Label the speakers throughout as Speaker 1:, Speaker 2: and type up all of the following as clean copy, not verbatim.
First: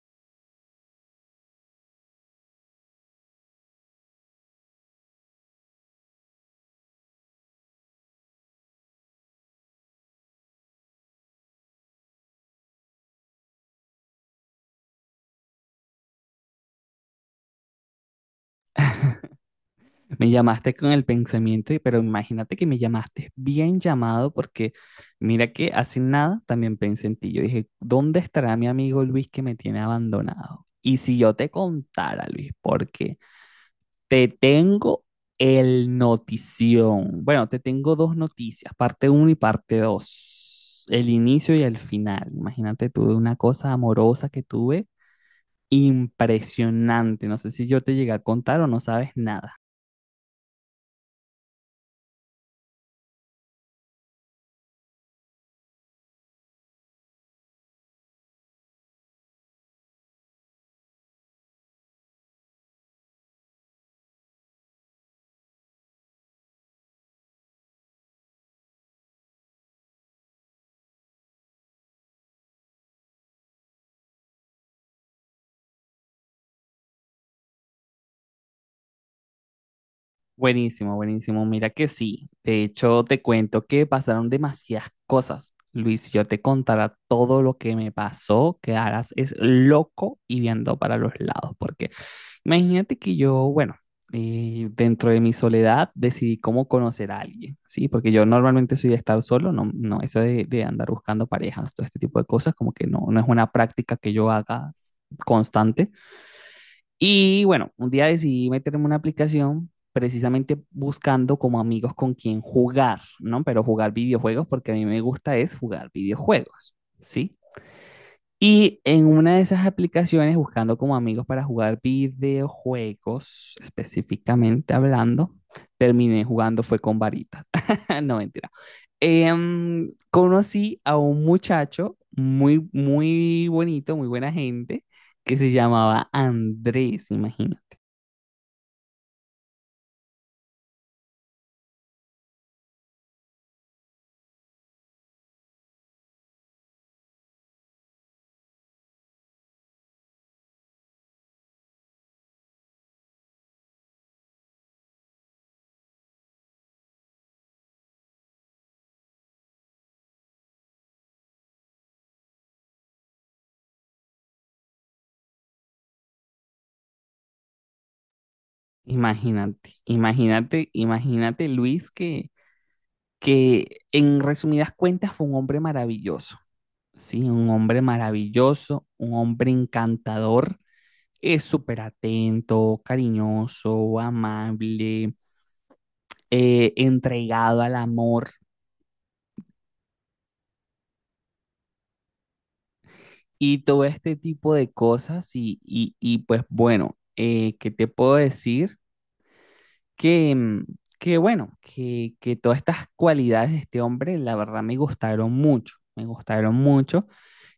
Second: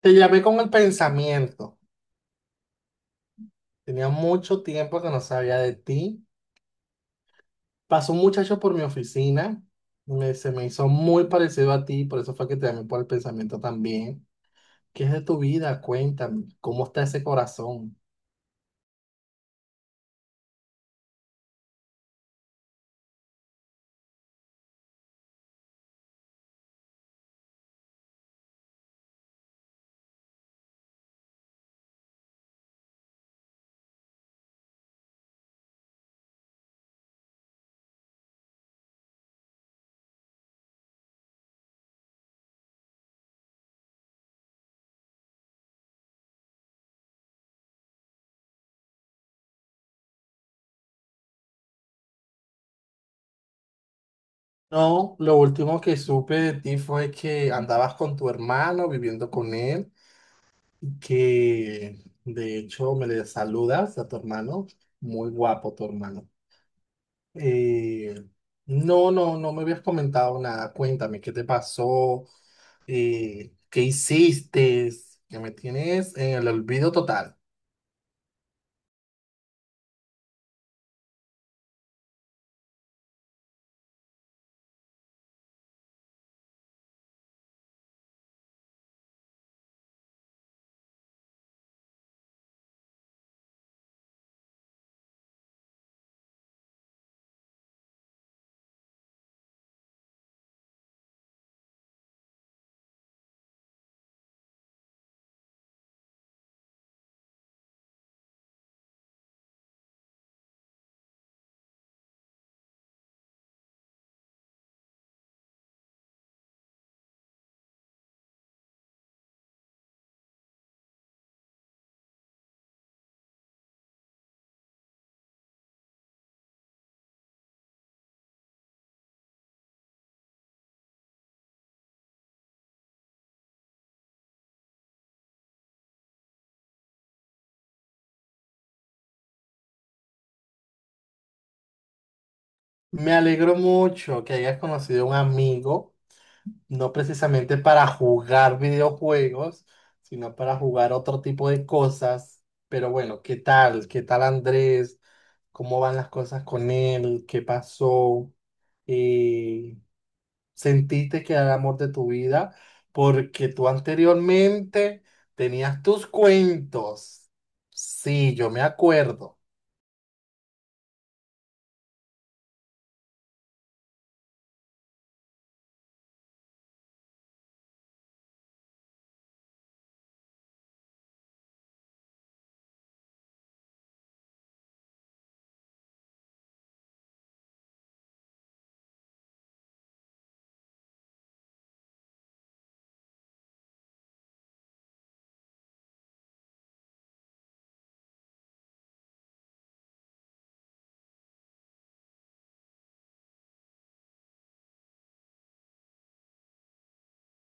Speaker 1: Te llamé con el pensamiento. Tenía mucho tiempo que no sabía de ti. Pasó un muchacho por mi oficina. Se me hizo muy parecido a ti, por eso fue que te llamé por el pensamiento también. ¿Qué es de tu vida? Cuéntame, ¿cómo está ese corazón?
Speaker 2: Me llamaste con el pensamiento, pero imagínate que me llamaste bien llamado porque mira que hace nada también pensé en ti. Yo dije, ¿dónde estará mi amigo Luis que me tiene abandonado? Y si yo te contara, Luis, porque te tengo el notición. Bueno, te tengo dos noticias, parte uno y parte 2, el inicio y el final. Imagínate, tuve una cosa amorosa que tuve impresionante. No sé si yo te llegué a contar o no sabes nada.
Speaker 1: No, lo último que supe de ti fue que andabas con tu hermano viviendo con él, que de hecho me le saludas a tu hermano. Muy guapo tu hermano. Eh, no, no, no me habías comentado nada. Cuéntame, ¿qué te pasó? ¿Qué hiciste? Que me tienes en el olvido total.
Speaker 2: Buenísimo, buenísimo. Mira que sí. De hecho, te cuento que pasaron demasiadas cosas. Luis, si yo te contara todo lo que me pasó, quedarás es loco y viendo para los lados. Porque imagínate que yo, bueno, dentro de mi soledad decidí cómo conocer a alguien, ¿sí? Porque yo normalmente soy de estar solo, no, no, eso de andar buscando parejas, todo este tipo de cosas, como que no, no es una práctica que yo haga constante. Y bueno, un día decidí meterme en una aplicación precisamente buscando como amigos con quien jugar, ¿no? Pero jugar videojuegos porque a mí me gusta es jugar videojuegos, ¿sí? Y en una de esas aplicaciones, buscando como amigos para jugar videojuegos, específicamente hablando, terminé jugando fue con varitas. No, mentira. Conocí a un muchacho muy, muy bonito, muy buena gente, que se llamaba Andrés, imagínate.
Speaker 1: Me alegro mucho que hayas conocido a un amigo, no precisamente para jugar videojuegos, sino para jugar otro tipo de cosas. Pero bueno, ¿qué tal? ¿Qué tal Andrés? ¿Cómo van las cosas con él? ¿Qué pasó? Eh, ¿Sentiste que era el amor de tu vida porque tú anteriormente tenías tus cuentos? Sí, yo me acuerdo.
Speaker 2: Imagínate, imagínate, imagínate Luis que en resumidas cuentas fue un hombre maravilloso, ¿sí? Un hombre maravilloso, un hombre encantador, es súper atento, cariñoso, amable, entregado al amor y todo este tipo de cosas y pues bueno, ¿qué te puedo decir? Que, que bueno, que todas estas cualidades de este hombre, la verdad, me gustaron mucho, me gustaron mucho.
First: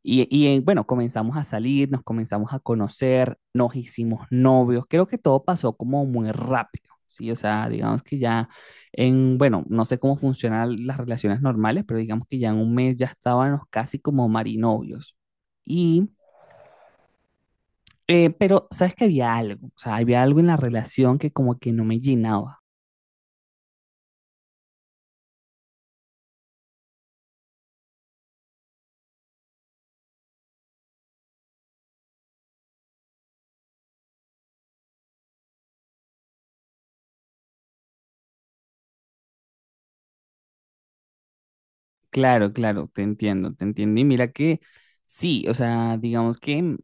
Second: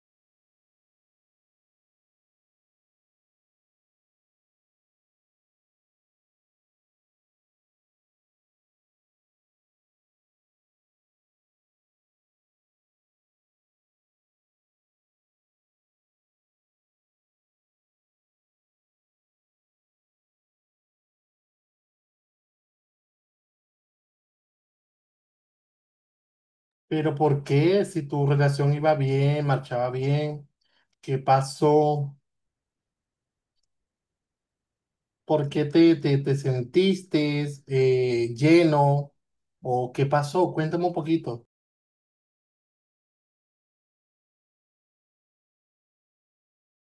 Speaker 2: Y, bueno, comenzamos a salir, nos comenzamos a conocer, nos hicimos novios. Creo que todo pasó como muy rápido, ¿sí? O sea, digamos que ya en, bueno, no sé cómo funcionan las relaciones normales, pero digamos que ya en un mes ya estábamos casi como marinovios. Y, pero, ¿sabes que había algo? O sea, había algo en la relación que como que no me llenaba.
Speaker 1: Pero ¿por qué? Si tu relación iba bien, marchaba bien, ¿qué pasó? ¿Por qué te sentiste lleno? ¿O qué pasó? Cuéntame un poquito.
Speaker 2: Claro, claro, te entiendo, te entiendo. Y mira que sí, o sea, digamos que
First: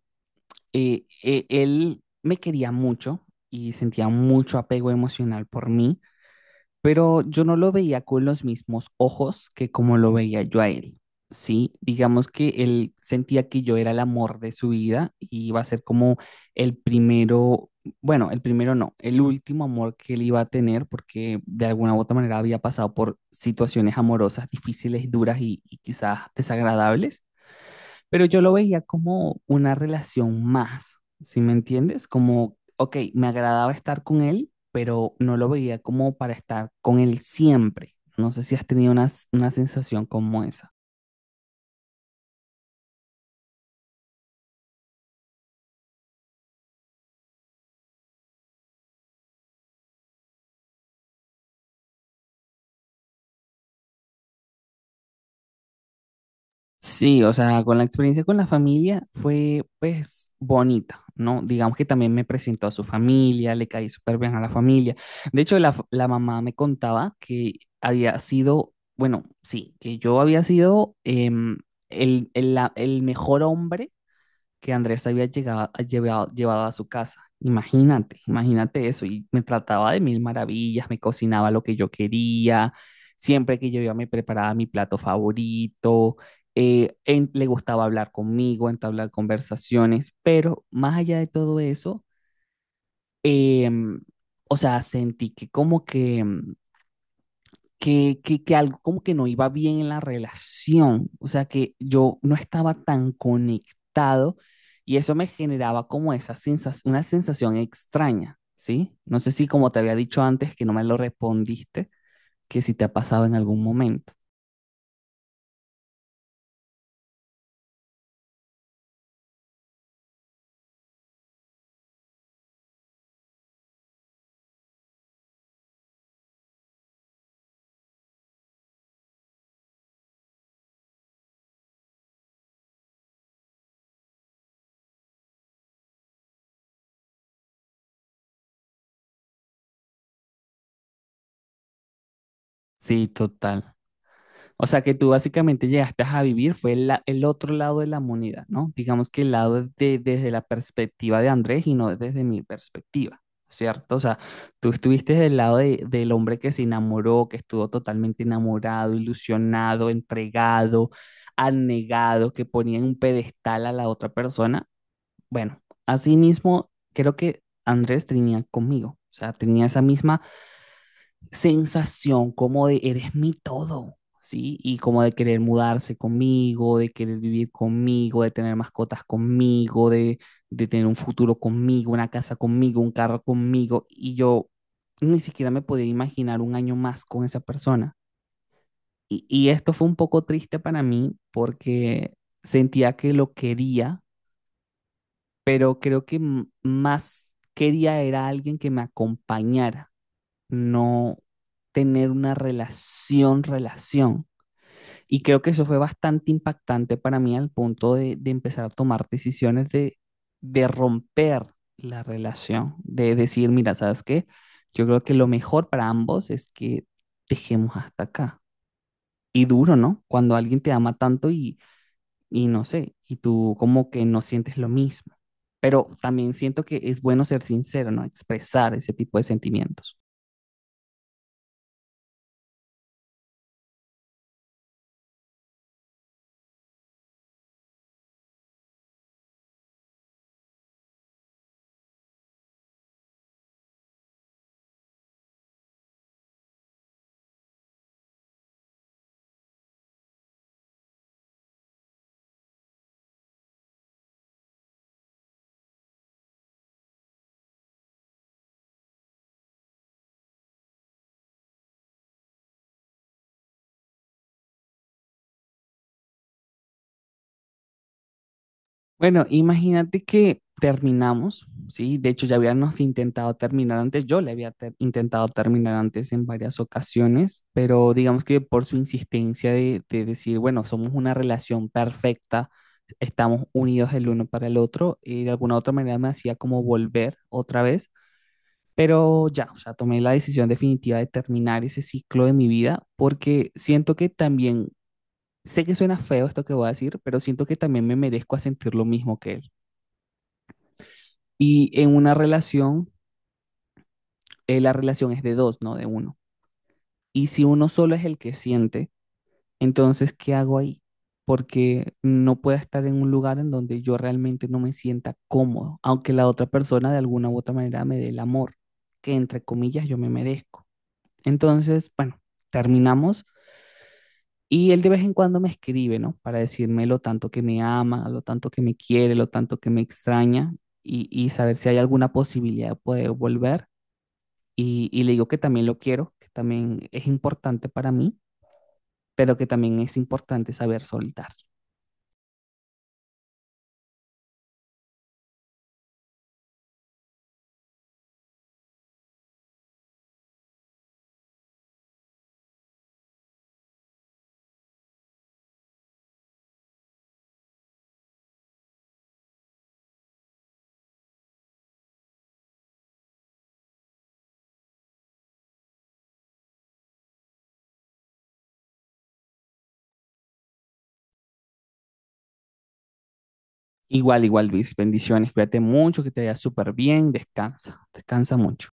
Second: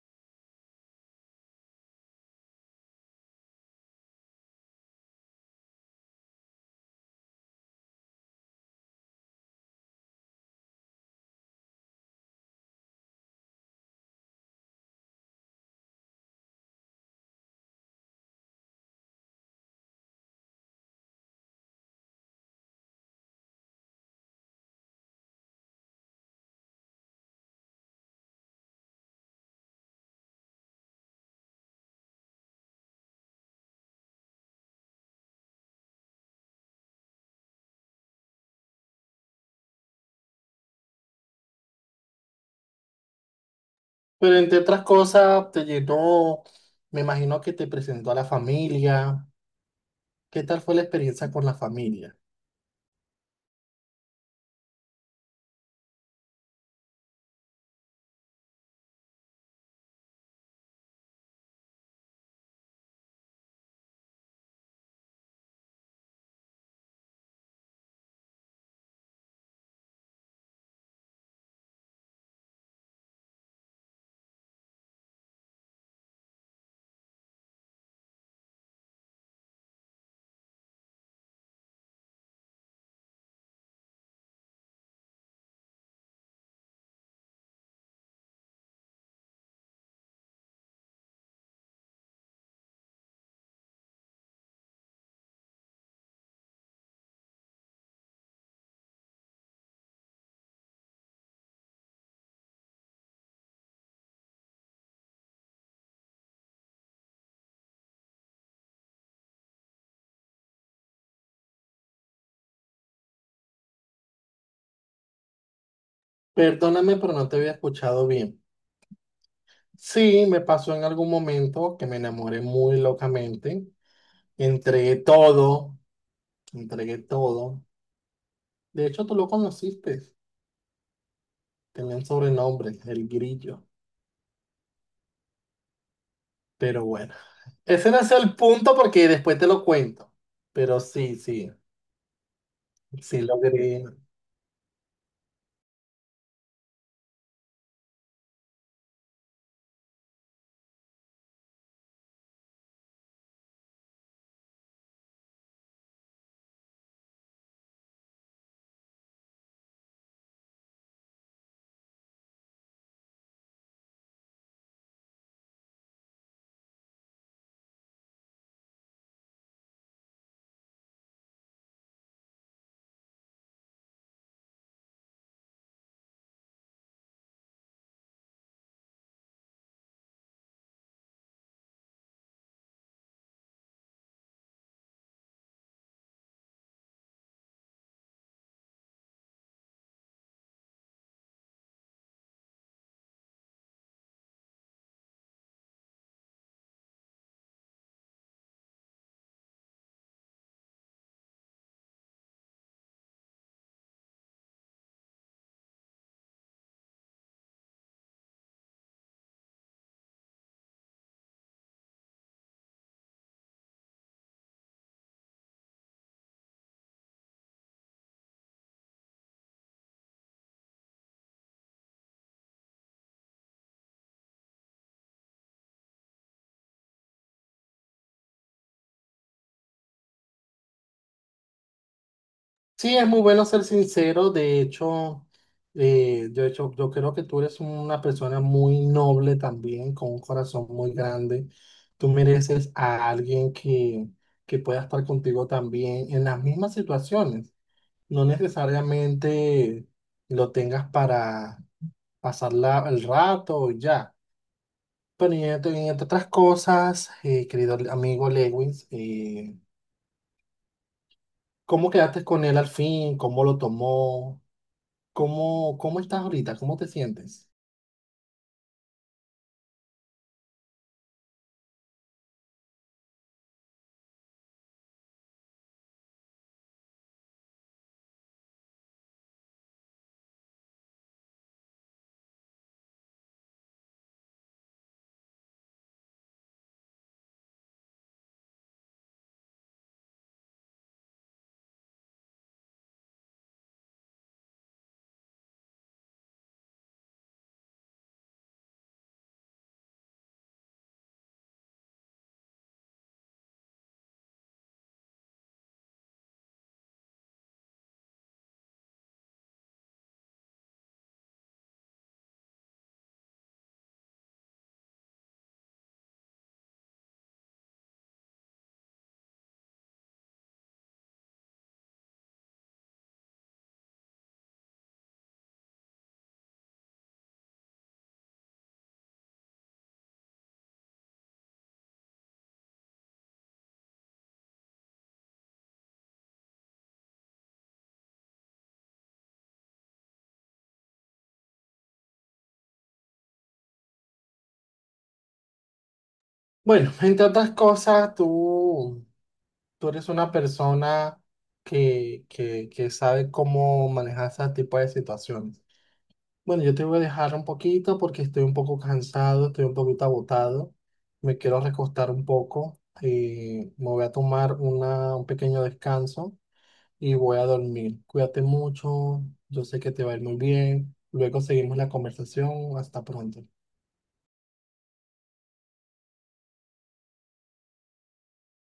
Speaker 2: él me quería mucho y sentía mucho apego emocional por mí, pero yo no lo veía con los mismos ojos que como lo veía yo a él, ¿sí? Digamos que él sentía que yo era el amor de su vida y iba a ser como el primero, bueno, el primero no, el último amor que él iba a tener porque de alguna u otra manera había pasado por situaciones amorosas difíciles, duras y quizás desagradables. Pero yo lo veía como una relación más, ¿sí me entiendes? Como, ok, me agradaba estar con él, pero no lo veía como para estar con él siempre. No sé si has tenido una sensación como esa.
Speaker 1: Pero entre otras cosas, te llenó, me imagino que te presentó a la familia. ¿Qué tal fue la experiencia con la familia?
Speaker 2: Sí, o sea, con la experiencia con la familia fue pues bonita, ¿no? Digamos que también me presentó a su familia, le caí súper bien a la familia. De hecho, la mamá me contaba que había sido, bueno, sí, que yo había sido el mejor hombre que Andrés había llegado, llevado, llevado a su casa. Imagínate, imagínate eso. Y me trataba de mil maravillas, me cocinaba lo que yo quería, siempre que yo iba me preparaba mi plato favorito, le gustaba hablar conmigo, entablar conversaciones, pero más allá de todo eso, em, o sea, sentí que como que, que algo como que no iba bien en la relación, o sea, que yo no estaba tan conectado y eso me generaba como esa sensación, una sensación extraña, ¿sí? No sé si como te había dicho antes que no me lo respondiste, que si te ha pasado en algún momento.
Speaker 1: Perdóname, pero no te había escuchado bien. Sí, me pasó en algún momento que me enamoré muy locamente. Entregué todo, entregué todo. De hecho, tú lo conociste. Tenía un sobrenombre, el grillo. Pero bueno, ese no es el punto porque después te lo cuento. Pero sí, sí,
Speaker 2: Sí,
Speaker 1: sí
Speaker 2: total.
Speaker 1: logré.
Speaker 2: O sea que tú básicamente llegaste a vivir, fue el otro lado de la moneda, ¿no? Digamos que el lado de- desde la perspectiva de Andrés y no desde mi perspectiva, ¿cierto? O sea, tú estuviste del lado de- del hombre que se enamoró, que estuvo totalmente enamorado, ilusionado, entregado, anegado, que ponía en un pedestal a la otra persona. Bueno, asimismo, creo que Andrés tenía conmigo, o sea, tenía esa misma sensación como de eres mi todo, ¿sí? Y como de querer mudarse conmigo, de querer vivir conmigo, de tener mascotas conmigo, de tener un futuro conmigo, una casa conmigo, un carro conmigo. Y yo ni siquiera me podía imaginar un año más con esa persona. Y esto fue un poco triste para mí porque sentía que lo quería, pero creo que más quería era alguien que me acompañara no tener una relación, relación. Y creo que eso fue bastante impactante para mí al punto de empezar a tomar decisiones de romper la relación, de decir, mira, ¿sabes qué? Yo creo que lo mejor para ambos es que dejemos hasta acá. Y duro, ¿no? Cuando alguien te ama tanto y no sé, y tú como que no sientes lo mismo. Pero también siento que es bueno ser sincero, ¿no? Expresar ese tipo de sentimientos.
Speaker 1: Sí, es muy bueno ser sincero. De hecho, yo, hecho, yo creo que tú eres una persona muy noble también, con un corazón muy grande. Tú mereces a alguien que pueda estar contigo también en las mismas situaciones. No necesariamente lo tengas para pasar el rato y ya. Pero y entre otras cosas, querido amigo Lewis, ¿cómo quedaste con él al fin? ¿Cómo lo tomó? Cómo estás ahorita? ¿Cómo te sientes?
Speaker 2: Bueno, imagínate que terminamos, ¿sí? De hecho, ya habíamos intentado terminar antes, yo le había intentado terminar antes en varias ocasiones, pero digamos que por su insistencia de decir, bueno, somos una relación perfecta, estamos unidos el uno para el otro, y de alguna u otra manera me hacía como volver otra vez, pero ya, o sea, tomé la decisión definitiva de terminar ese ciclo de mi vida porque siento que también, sé que suena feo esto que voy a decir, pero siento que también me merezco a sentir lo mismo que él. Y en una relación, la relación es de dos, no de uno. Y si uno solo es el que siente, entonces, ¿qué hago ahí? Porque no puedo estar en un lugar en donde yo realmente no me sienta cómodo, aunque la otra persona de alguna u otra manera me dé el amor, que entre comillas yo me merezco. Entonces, bueno, terminamos y él de vez en cuando me escribe, ¿no? Para decirme lo tanto que me ama, lo tanto que me quiere, lo tanto que me extraña y saber si hay alguna posibilidad de poder volver. Y, y le digo que también lo quiero, que también es importante para mí, pero que también es importante saber soltar.
Speaker 1: Bueno, entre otras cosas, tú eres una persona que sabe cómo manejar ese tipo de situaciones. Bueno, yo te voy a dejar un poquito porque estoy un poco cansado, estoy un poquito agotado. Me quiero recostar un poco y me voy a tomar una, un pequeño descanso y voy a dormir. Cuídate mucho, yo sé que te va a ir muy bien. Luego seguimos la conversación. Hasta pronto.
Speaker 2: Igual, igual, Luis, bendiciones, cuídate mucho, que te vaya súper bien, descansa, descansa mucho.